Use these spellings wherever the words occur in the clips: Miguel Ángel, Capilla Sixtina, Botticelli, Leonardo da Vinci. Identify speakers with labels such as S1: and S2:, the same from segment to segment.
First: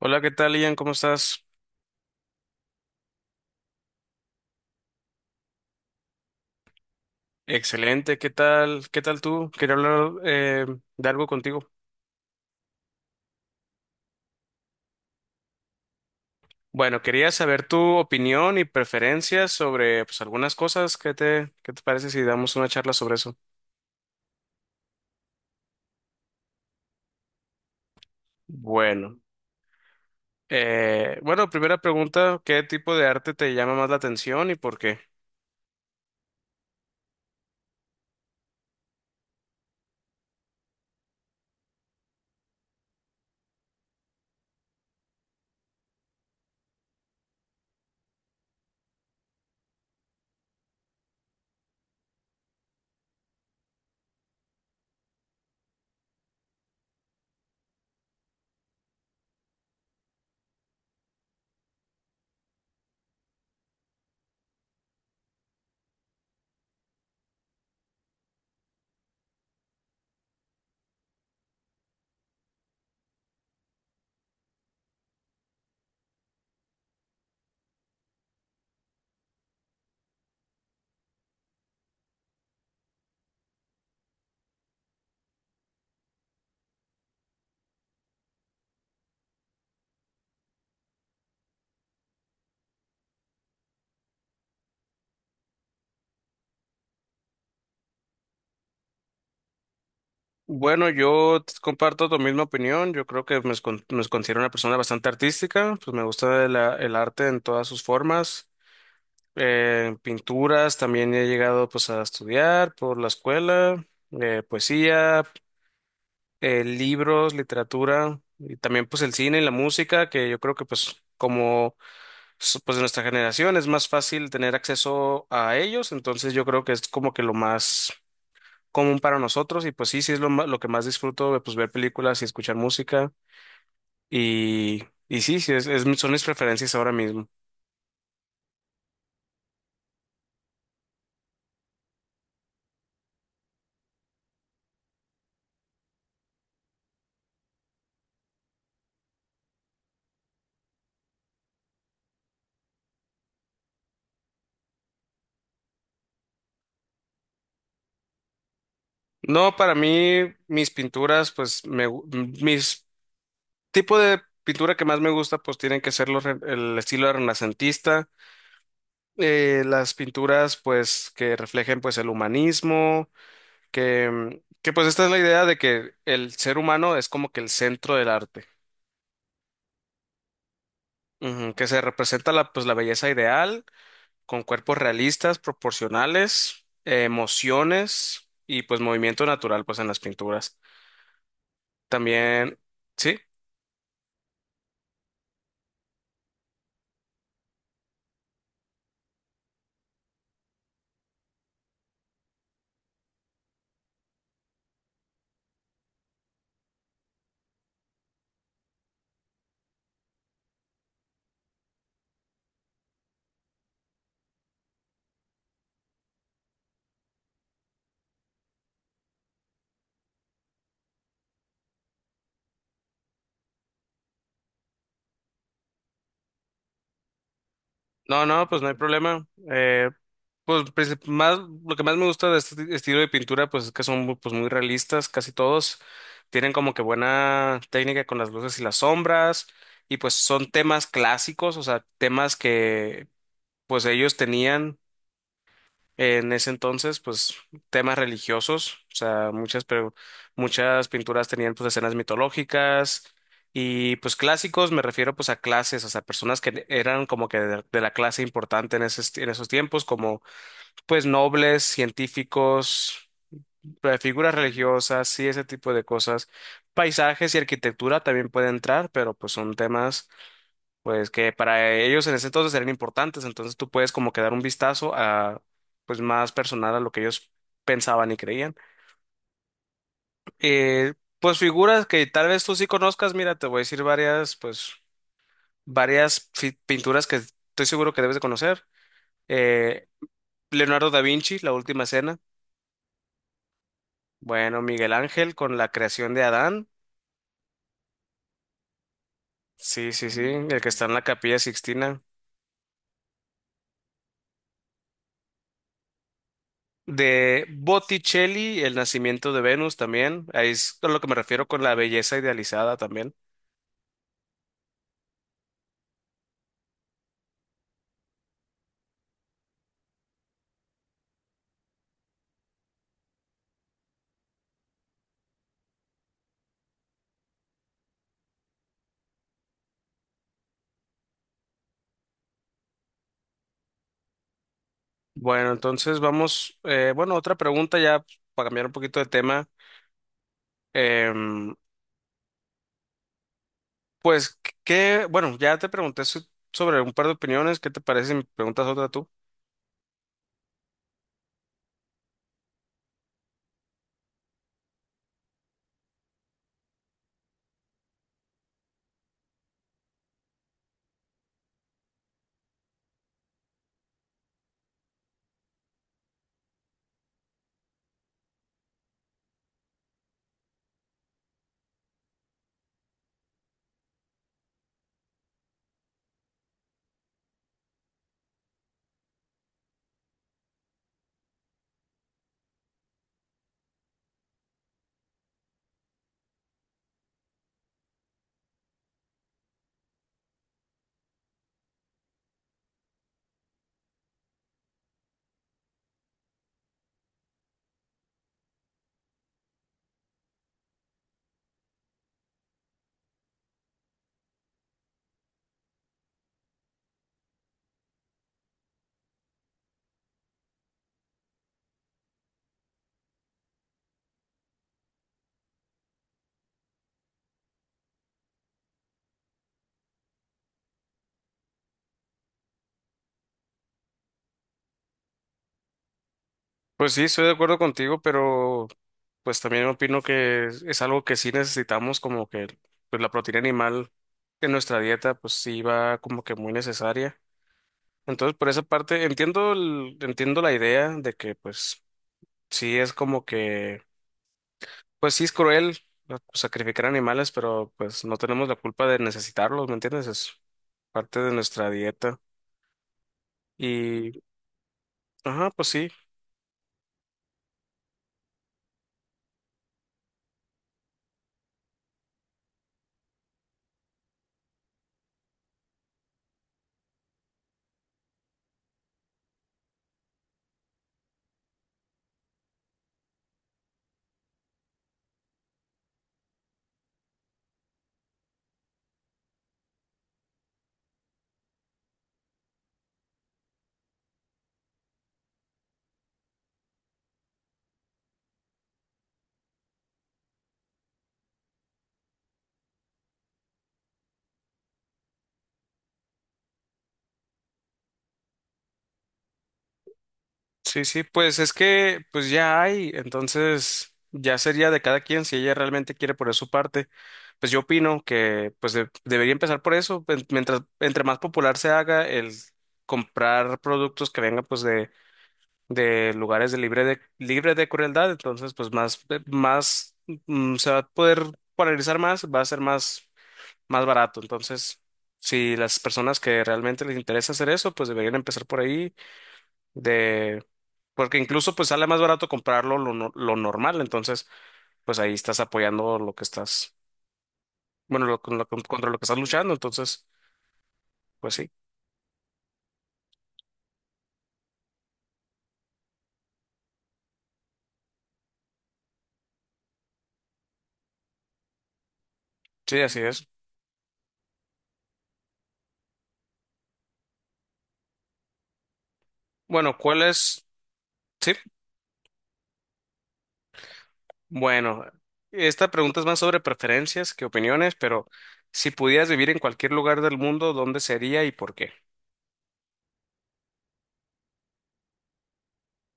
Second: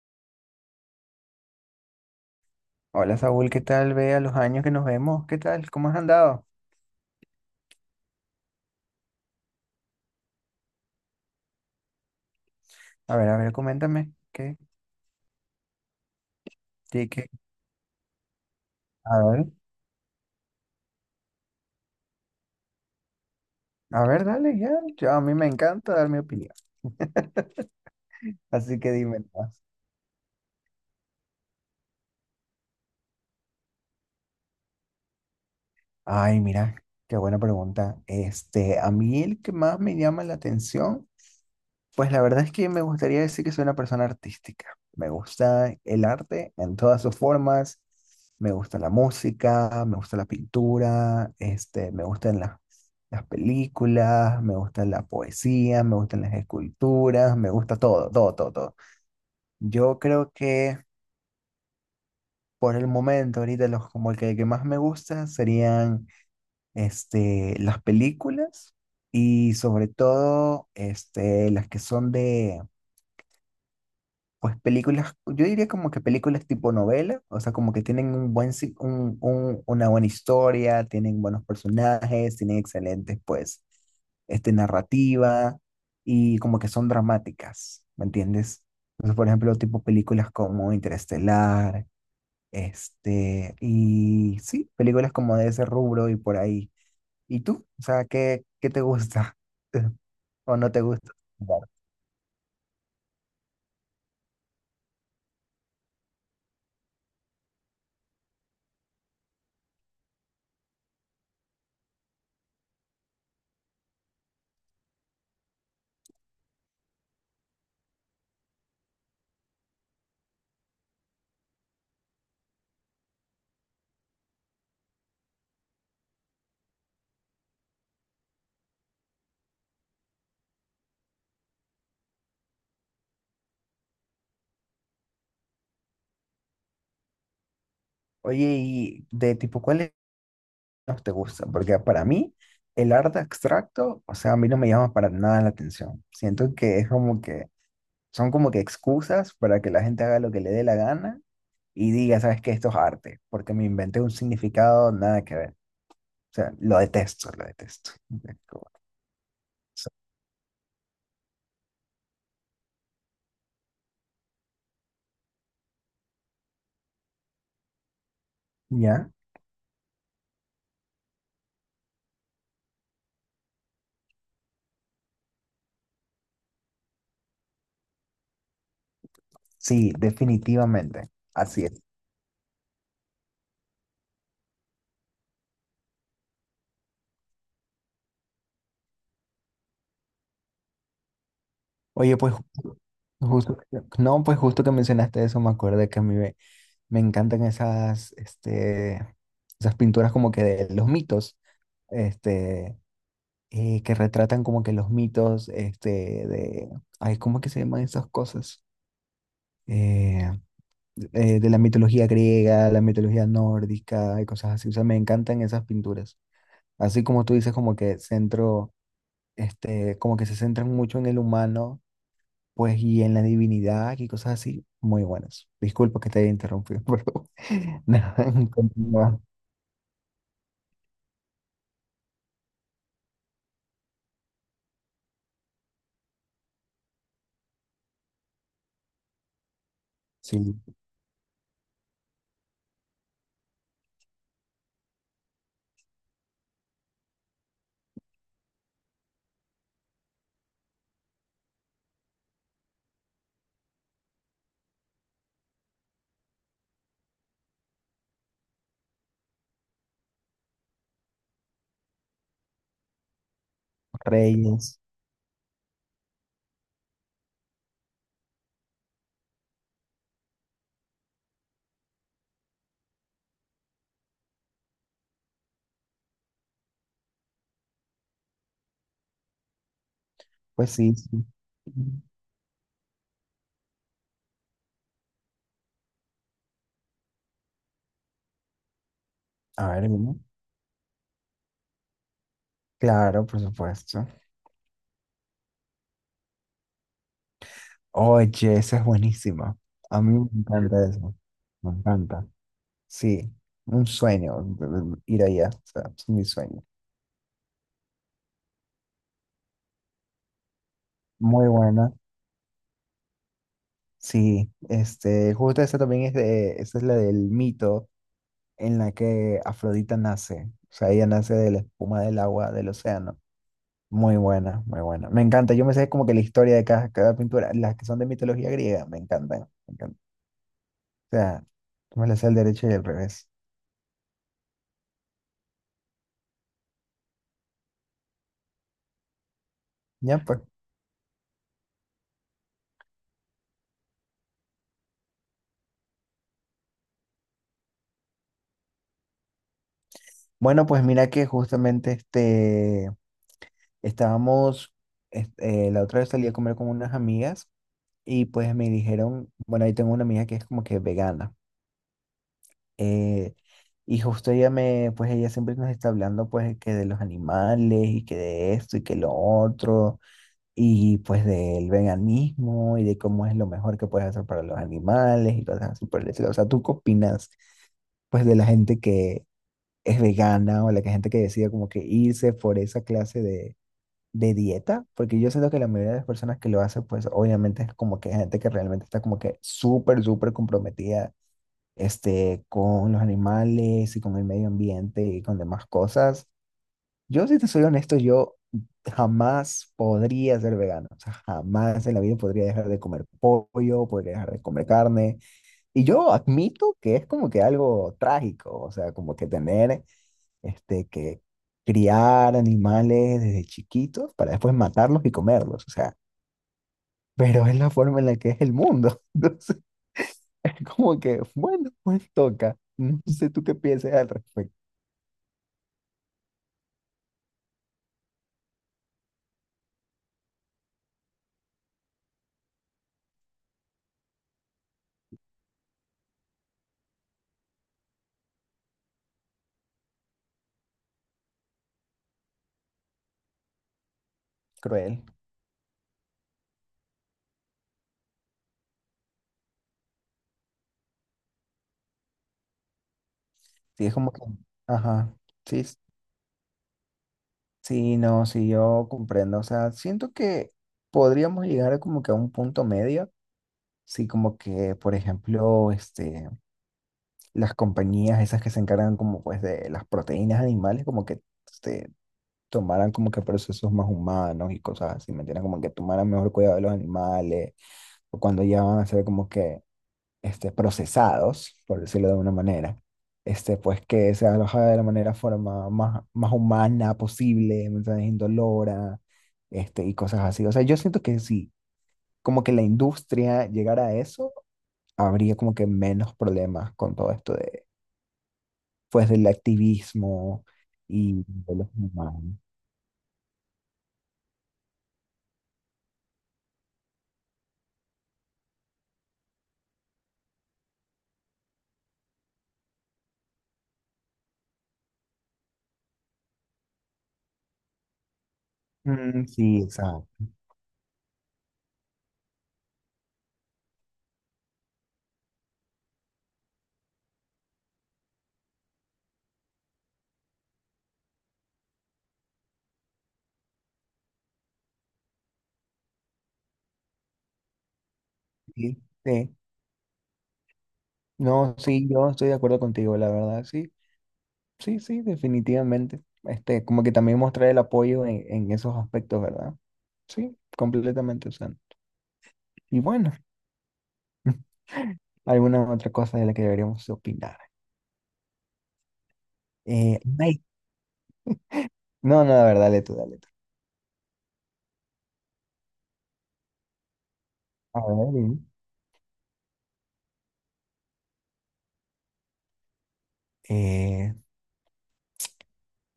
S1: Hola, ¿qué tal, Ian? ¿Cómo estás?
S2: Hola Saúl, ¿qué tal? Ve a los años que nos vemos, ¿qué tal? ¿Cómo has andado?
S1: Excelente, ¿qué tal? ¿Qué tal tú? Quería hablar de algo contigo.
S2: A ver, coméntame. ¿Qué?
S1: Bueno,
S2: Sí, ¿qué?
S1: quería saber tu opinión y
S2: A ver,
S1: preferencias sobre pues, algunas cosas. ¿Qué te parece si damos una charla sobre eso?
S2: a ver, dale, ya. A mí me encanta dar mi opinión. Así que dime
S1: Bueno,
S2: más.
S1: bueno, primera pregunta, ¿qué tipo de arte te llama más la atención y por qué?
S2: Ay, mira, qué buena pregunta. A mí el que más me llama la atención. Pues la verdad es que me gustaría decir que soy una persona artística. Me gusta el arte en todas sus formas. Me gusta la música, me gusta la pintura, me gustan las películas, me gusta la poesía, me gustan las esculturas, me gusta todo, todo, todo, todo. Yo creo que por el momento, ahorita los como que más me gusta serían las películas, y sobre todo las que son de... Pues películas, yo diría como que películas tipo novela, o sea, como que tienen un buen, una buena historia, tienen buenos personajes, tienen excelentes, pues, narrativa, y como que son dramáticas, ¿me entiendes? Entonces, por ejemplo, tipo películas como Interestelar, y sí, películas como de ese rubro y por ahí. ¿Y tú? O sea, ¿qué, qué te gusta? ¿O no te
S1: Bueno,
S2: gusta?
S1: comparto tu misma opinión. Yo creo que me considero una persona bastante artística. Pues me gusta el arte en todas sus formas. Pinturas también he llegado pues a estudiar por la escuela, poesía, libros, literatura y también pues el cine y la música, que yo creo que pues como pues de nuestra generación es más fácil tener acceso a ellos, entonces yo creo que es como que lo más común para nosotros. Y pues sí, sí es lo que más disfruto, pues ver películas y escuchar música y, y sí, sí es, son mis preferencias ahora mismo.
S2: Oye, y de tipo, ¿cuál no te gusta? Porque para mí el arte abstracto, o sea, a mí no me llama para nada la atención. Siento que es como que son como que excusas para que la gente haga lo que le dé la gana y diga, ¿sabes qué? Esto es arte, porque me inventé un significado nada que ver. O sea, lo detesto, lo detesto. Es como-
S1: No, para mí mis pinturas, pues me, gu- mis tipo de pintura que más me gusta, pues tienen que ser el estilo renacentista,
S2: ¿Ya?
S1: las pinturas, pues, que reflejen, pues, el humanismo, que, que, pues, esta es la idea de que el ser humano es como que el centro del arte.
S2: Sí, definitivamente.
S1: Ujú,
S2: Así
S1: que se
S2: es.
S1: representa la, pues, la belleza ideal con cuerpos realistas, proporcionales, emociones y, pues, movimiento natural, pues, en las pinturas.
S2: Oye, pues
S1: También, ¿sí?
S2: justo, no, pues justo que mencionaste eso, me acordé que a mí me encantan esas, esas pinturas como que de los mitos, este, que retratan como que los mitos, de, ay, ¿cómo es que se llaman esas cosas? Eh, de la mitología griega, la mitología nórdica y cosas así. O sea, me encantan esas pinturas. Así como tú dices, como que centro, como que se centran mucho en el humano, pues, y en la divinidad y cosas así. Muy buenas. Disculpa que te haya interrumpido, pero nada,
S1: No, no, pues no hay
S2: continúa.
S1: problema. Pues más, lo que más me gusta de este estilo de pintura, pues es que son muy, pues, muy realistas, casi todos. Tienen como que buena técnica con las luces y las sombras. Y pues son
S2: Sí,
S1: temas clásicos, o sea, temas que pues ellos tenían. En ese entonces, pues temas religiosos, o sea, muchas, pero muchas pinturas tenían pues escenas mitológicas. Y pues clásicos, me refiero pues a clases, o sea, personas que eran como que de la clase importante en en esos tiempos, como pues nobles, científicos, figuras
S2: Reyes.
S1: religiosas, sí, ese tipo de cosas. Paisajes y arquitectura también puede entrar, pero pues son temas pues que para ellos en ese entonces eran importantes, entonces tú puedes como que dar un vistazo a, pues más personal, a lo que ellos pensaban y creían.
S2: Pues
S1: Eh,
S2: sí, sí.
S1: pues figuras que tal vez tú sí conozcas, mira, te voy a decir varias, pues pinturas que estoy seguro que debes de conocer.
S2: A ver,
S1: Eh,
S2: dime.
S1: Leonardo da Vinci, La Última Cena.
S2: Claro, por supuesto.
S1: Bueno, Miguel Ángel con la creación de Adán.
S2: Oye, esa es buenísima.
S1: Sí,
S2: A
S1: sí,
S2: mí
S1: sí,
S2: me
S1: el que está
S2: encanta
S1: en la
S2: eso.
S1: Capilla
S2: Me
S1: Sixtina.
S2: encanta. Sí, un sueño ir allá. O sea, es mi sueño.
S1: De Botticelli, El nacimiento de Venus también. Ahí es a lo que me refiero
S2: Muy
S1: con la
S2: buena.
S1: belleza idealizada también.
S2: Sí, justo esa también es de, esa es la del mito en la que Afrodita nace. O sea, ella nace de la espuma del agua del océano. Muy buena, muy buena. Me encanta. Yo me sé como que la historia de cada, cada pintura, las que son de mitología griega, me encantan. Me encantan. O sea, yo me las sé al derecho y al revés.
S1: Bueno, entonces vamos, otra pregunta ya, para cambiar un poquito de tema.
S2: Ya, pues.
S1: Em, pues, ¿qué? Bueno, ya te pregunté sobre un par de opiniones. ¿Qué te parece si me preguntas otra tú?
S2: Bueno, pues mira que justamente estábamos, la otra vez salí a comer con unas amigas y pues me dijeron, bueno, ahí tengo una amiga que es como que vegana. eh, y justo ella me, pues ella siempre nos está hablando pues que de los animales y que de esto y que lo otro, y pues del veganismo y de cómo es lo mejor que puedes hacer para los animales y cosas así por el estilo. O sea, ¿tú qué opinas pues de la gente que es vegana o gente que decide como que irse por esa clase de dieta? Porque yo siento que la mayoría de las personas que lo hacen pues obviamente es como que gente que realmente está como que súper, súper comprometida, con los animales y con el medio ambiente y con demás cosas. Yo, si te soy honesto, yo jamás podría ser vegano. O sea, jamás en la vida podría dejar de comer pollo, podría dejar de comer carne. Y yo admito que es como que algo trágico, o sea, como que tener que criar animales desde chiquitos para después matarlos y comerlos. O sea, pero es la forma en la que es el mundo. Entonces, es como que, bueno, pues toca. No sé tú qué piensas al respecto.
S1: Pues sí, estoy de acuerdo contigo, pero pues también opino que es algo que sí necesitamos, como que pues, la proteína animal en nuestra dieta, pues sí va como que muy necesaria. Entonces, por esa parte, entiendo entiendo la idea de que, pues, sí es como que,
S2: Cruel.
S1: pues sí es cruel, ¿no?, sacrificar animales, pero pues no tenemos la culpa de necesitarlos, ¿me entiendes? Es parte de nuestra dieta.
S2: Sí, es como
S1: Y,
S2: que, ajá,
S1: ajá,
S2: sí,
S1: pues sí,
S2: sí, no, sí, yo comprendo. O sea, siento que podríamos llegar a como que a un punto medio. Sí, como que, por ejemplo, las compañías esas que se encargan como pues de las proteínas animales, como que este, tomaran como que procesos más humanos y cosas así, ¿me entiendes? Como que tomaran mejor cuidado de los animales, o cuando ya van a hacer como que procesados, por decirlo de una manera, pues que se aloja de la manera forma más, más humana posible, mensajes indolora, y cosas así. O sea, yo siento que si como que la industria llegara a eso, habría como que menos problemas con todo esto de, pues, del activismo
S1: sí, sí,
S2: y
S1: pues es
S2: de los
S1: que,
S2: humanos.
S1: pues ya hay, entonces ya sería de cada quien si ella realmente quiere poner su parte. Pues yo opino que, pues debería empezar por eso, pues, mientras, entre más popular se haga el comprar productos que vengan, pues, de lugares de libre de libre de crueldad, entonces pues más,
S2: Mm, sí,
S1: más,
S2: exacto.
S1: se va a poder polarizar más, va a ser más barato. Entonces, si las personas que realmente les interesa hacer eso, pues deberían empezar por ahí, de, porque incluso pues sale más barato comprarlo lo, no- lo normal, entonces pues ahí estás apoyando lo que estás,
S2: Sí,
S1: contra lo que estás
S2: sí.
S1: luchando, entonces pues sí.
S2: No, sí, yo estoy de acuerdo contigo, la verdad, sí. Sí, sí, definitivamente. Como que también mostrar el apoyo en esos aspectos, ¿verdad? Sí, completamente. O sea, y
S1: Sí, así
S2: bueno,
S1: es.
S2: alguna otra cosa de la que deberíamos opinar.
S1: Bueno,
S2: Eh,
S1: ¿cuál
S2: ay,
S1: es? Sí.
S2: no, no, la verdad, dale tú, dale tú.
S1: Bueno, esta pregunta es más sobre preferencias que opiniones,
S2: A
S1: pero
S2: ver, dime.
S1: si pudieras vivir en cualquier lugar del mundo, ¿dónde sería y por qué?
S2: eh,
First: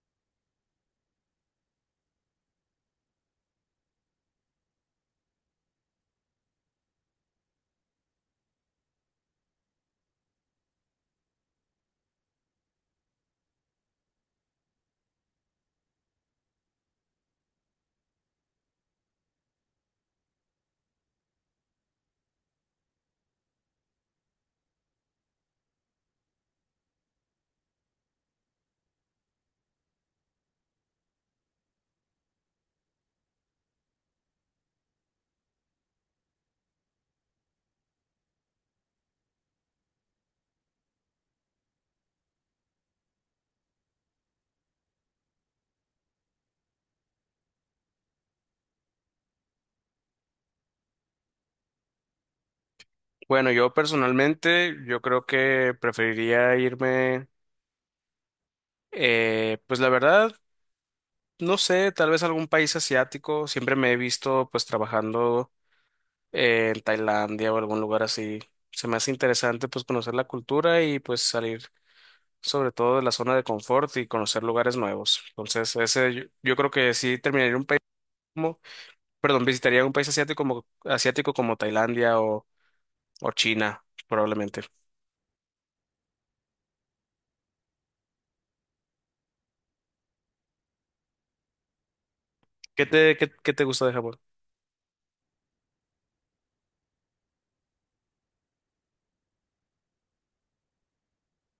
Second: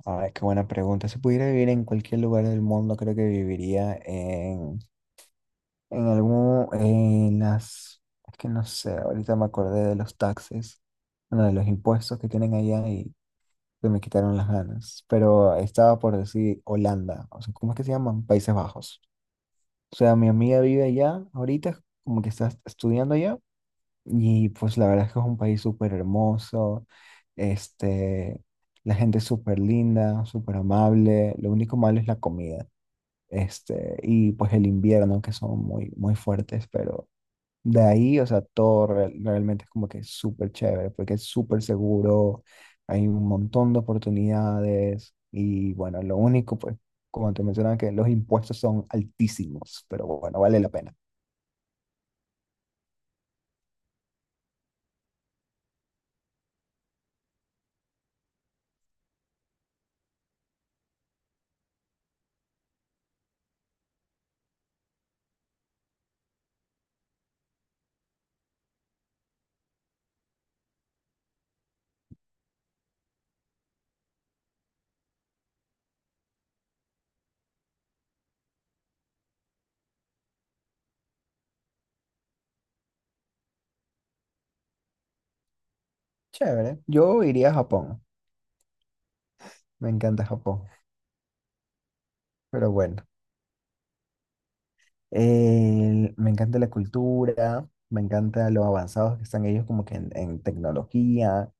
S2: a ver, qué buena pregunta. Si pudiera vivir en cualquier lugar del mundo, creo que viviría en algún, en las, es que no sé, ahorita me acordé de los taxes, bueno, de los impuestos que tienen allá, se me quitaron las ganas, pero estaba por decir Holanda, o sea, ¿cómo es que se llaman? Países Bajos. O sea, mi amiga vive allá ahorita, como que está estudiando allá, y pues la verdad es que es un país súper hermoso, este, la gente es súper linda, súper amable, lo único malo es la comida, y pues el invierno, que son muy, muy fuertes, pero... De ahí, o sea, todo realmente es como que es súper chévere, porque es súper seguro, hay un montón de oportunidades y bueno, lo único, pues, como te mencionaba, que los impuestos son altísimos, pero bueno, vale la pena.
S1: Bueno, yo personalmente, yo creo que preferiría irme, pues la verdad, no sé, tal vez algún país asiático. Siempre me he visto pues trabajando en Tailandia o algún lugar así. Se me hace interesante pues conocer la cultura y pues salir sobre todo de la zona de confort y conocer lugares nuevos. Entonces, ese, yo creo que sí terminaría en un país, perdón, visitaría un país asiático como Tailandia o China, probablemente.
S2: Chévere, yo iría a Japón, me encanta Japón, pero bueno,
S1: ¿Qué te gusta de Japón?
S2: me encanta la cultura, me encanta lo avanzados que están ellos como que en tecnología,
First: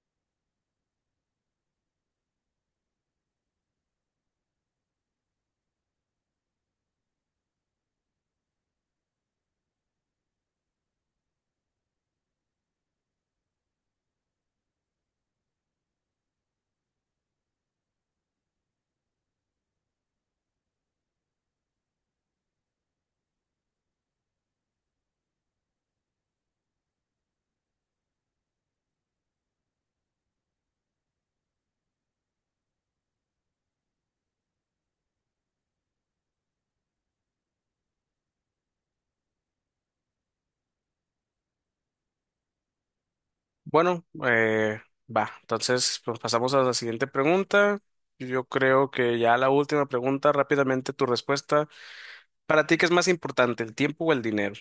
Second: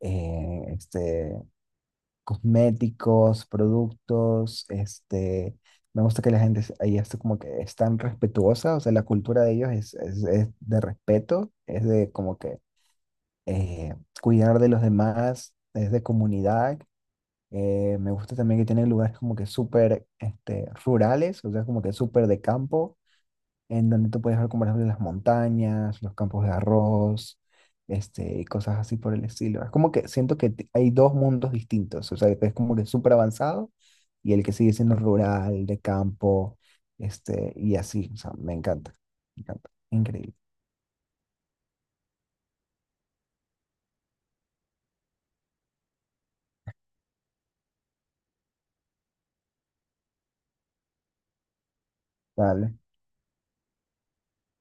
S2: eh, este, cosméticos, productos, me gusta que ahí está como que es tan respetuosa, o sea, la cultura de ellos es de respeto, es de como que eh, cuidar de los demás, es de comunidad. Me gusta también que tienen lugares como que súper rurales, o sea, como que súper de campo, en donde tú puedes ver, como por ejemplo, las montañas, los campos de arroz, y cosas así por el estilo. Es como que siento que hay dos mundos distintos, o sea, es como que súper avanzado y el que sigue siendo rural, de campo, y así, o sea, me encanta, increíble.
S1: Bueno, va, entonces pues, pasamos a la siguiente pregunta. Yo creo que ya la última pregunta, rápidamente tu respuesta. ¿Para
S2: Dale,
S1: ti qué es más importante, el tiempo o el dinero?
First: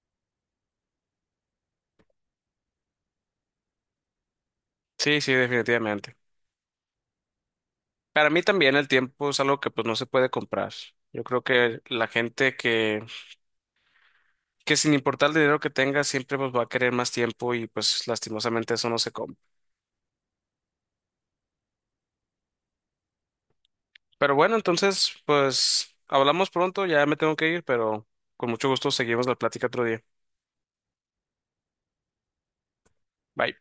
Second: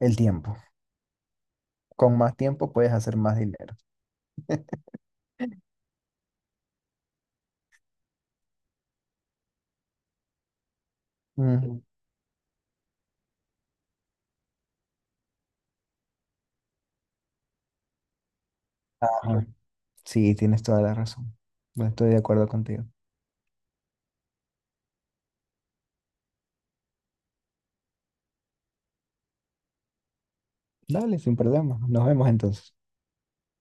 S2: el tiempo. Con más tiempo puedes hacer más dinero.
S1: Sí, sí, definitivamente. Para mí también el tiempo es algo que pues no se puede comprar. Yo creo que
S2: Ujú.
S1: la gente que sin importar el dinero que tenga siempre pues va a querer más tiempo y pues lastimosamente eso no se compra.
S2: Ajá. Sí, tienes toda la razón. No, estoy de acuerdo contigo.
S1: Pero bueno, entonces, pues hablamos pronto, ya me tengo que ir, pero con mucho gusto seguimos la plática otro día.
S2: Dale, sin problema. Nos vemos entonces.
S1: Bye.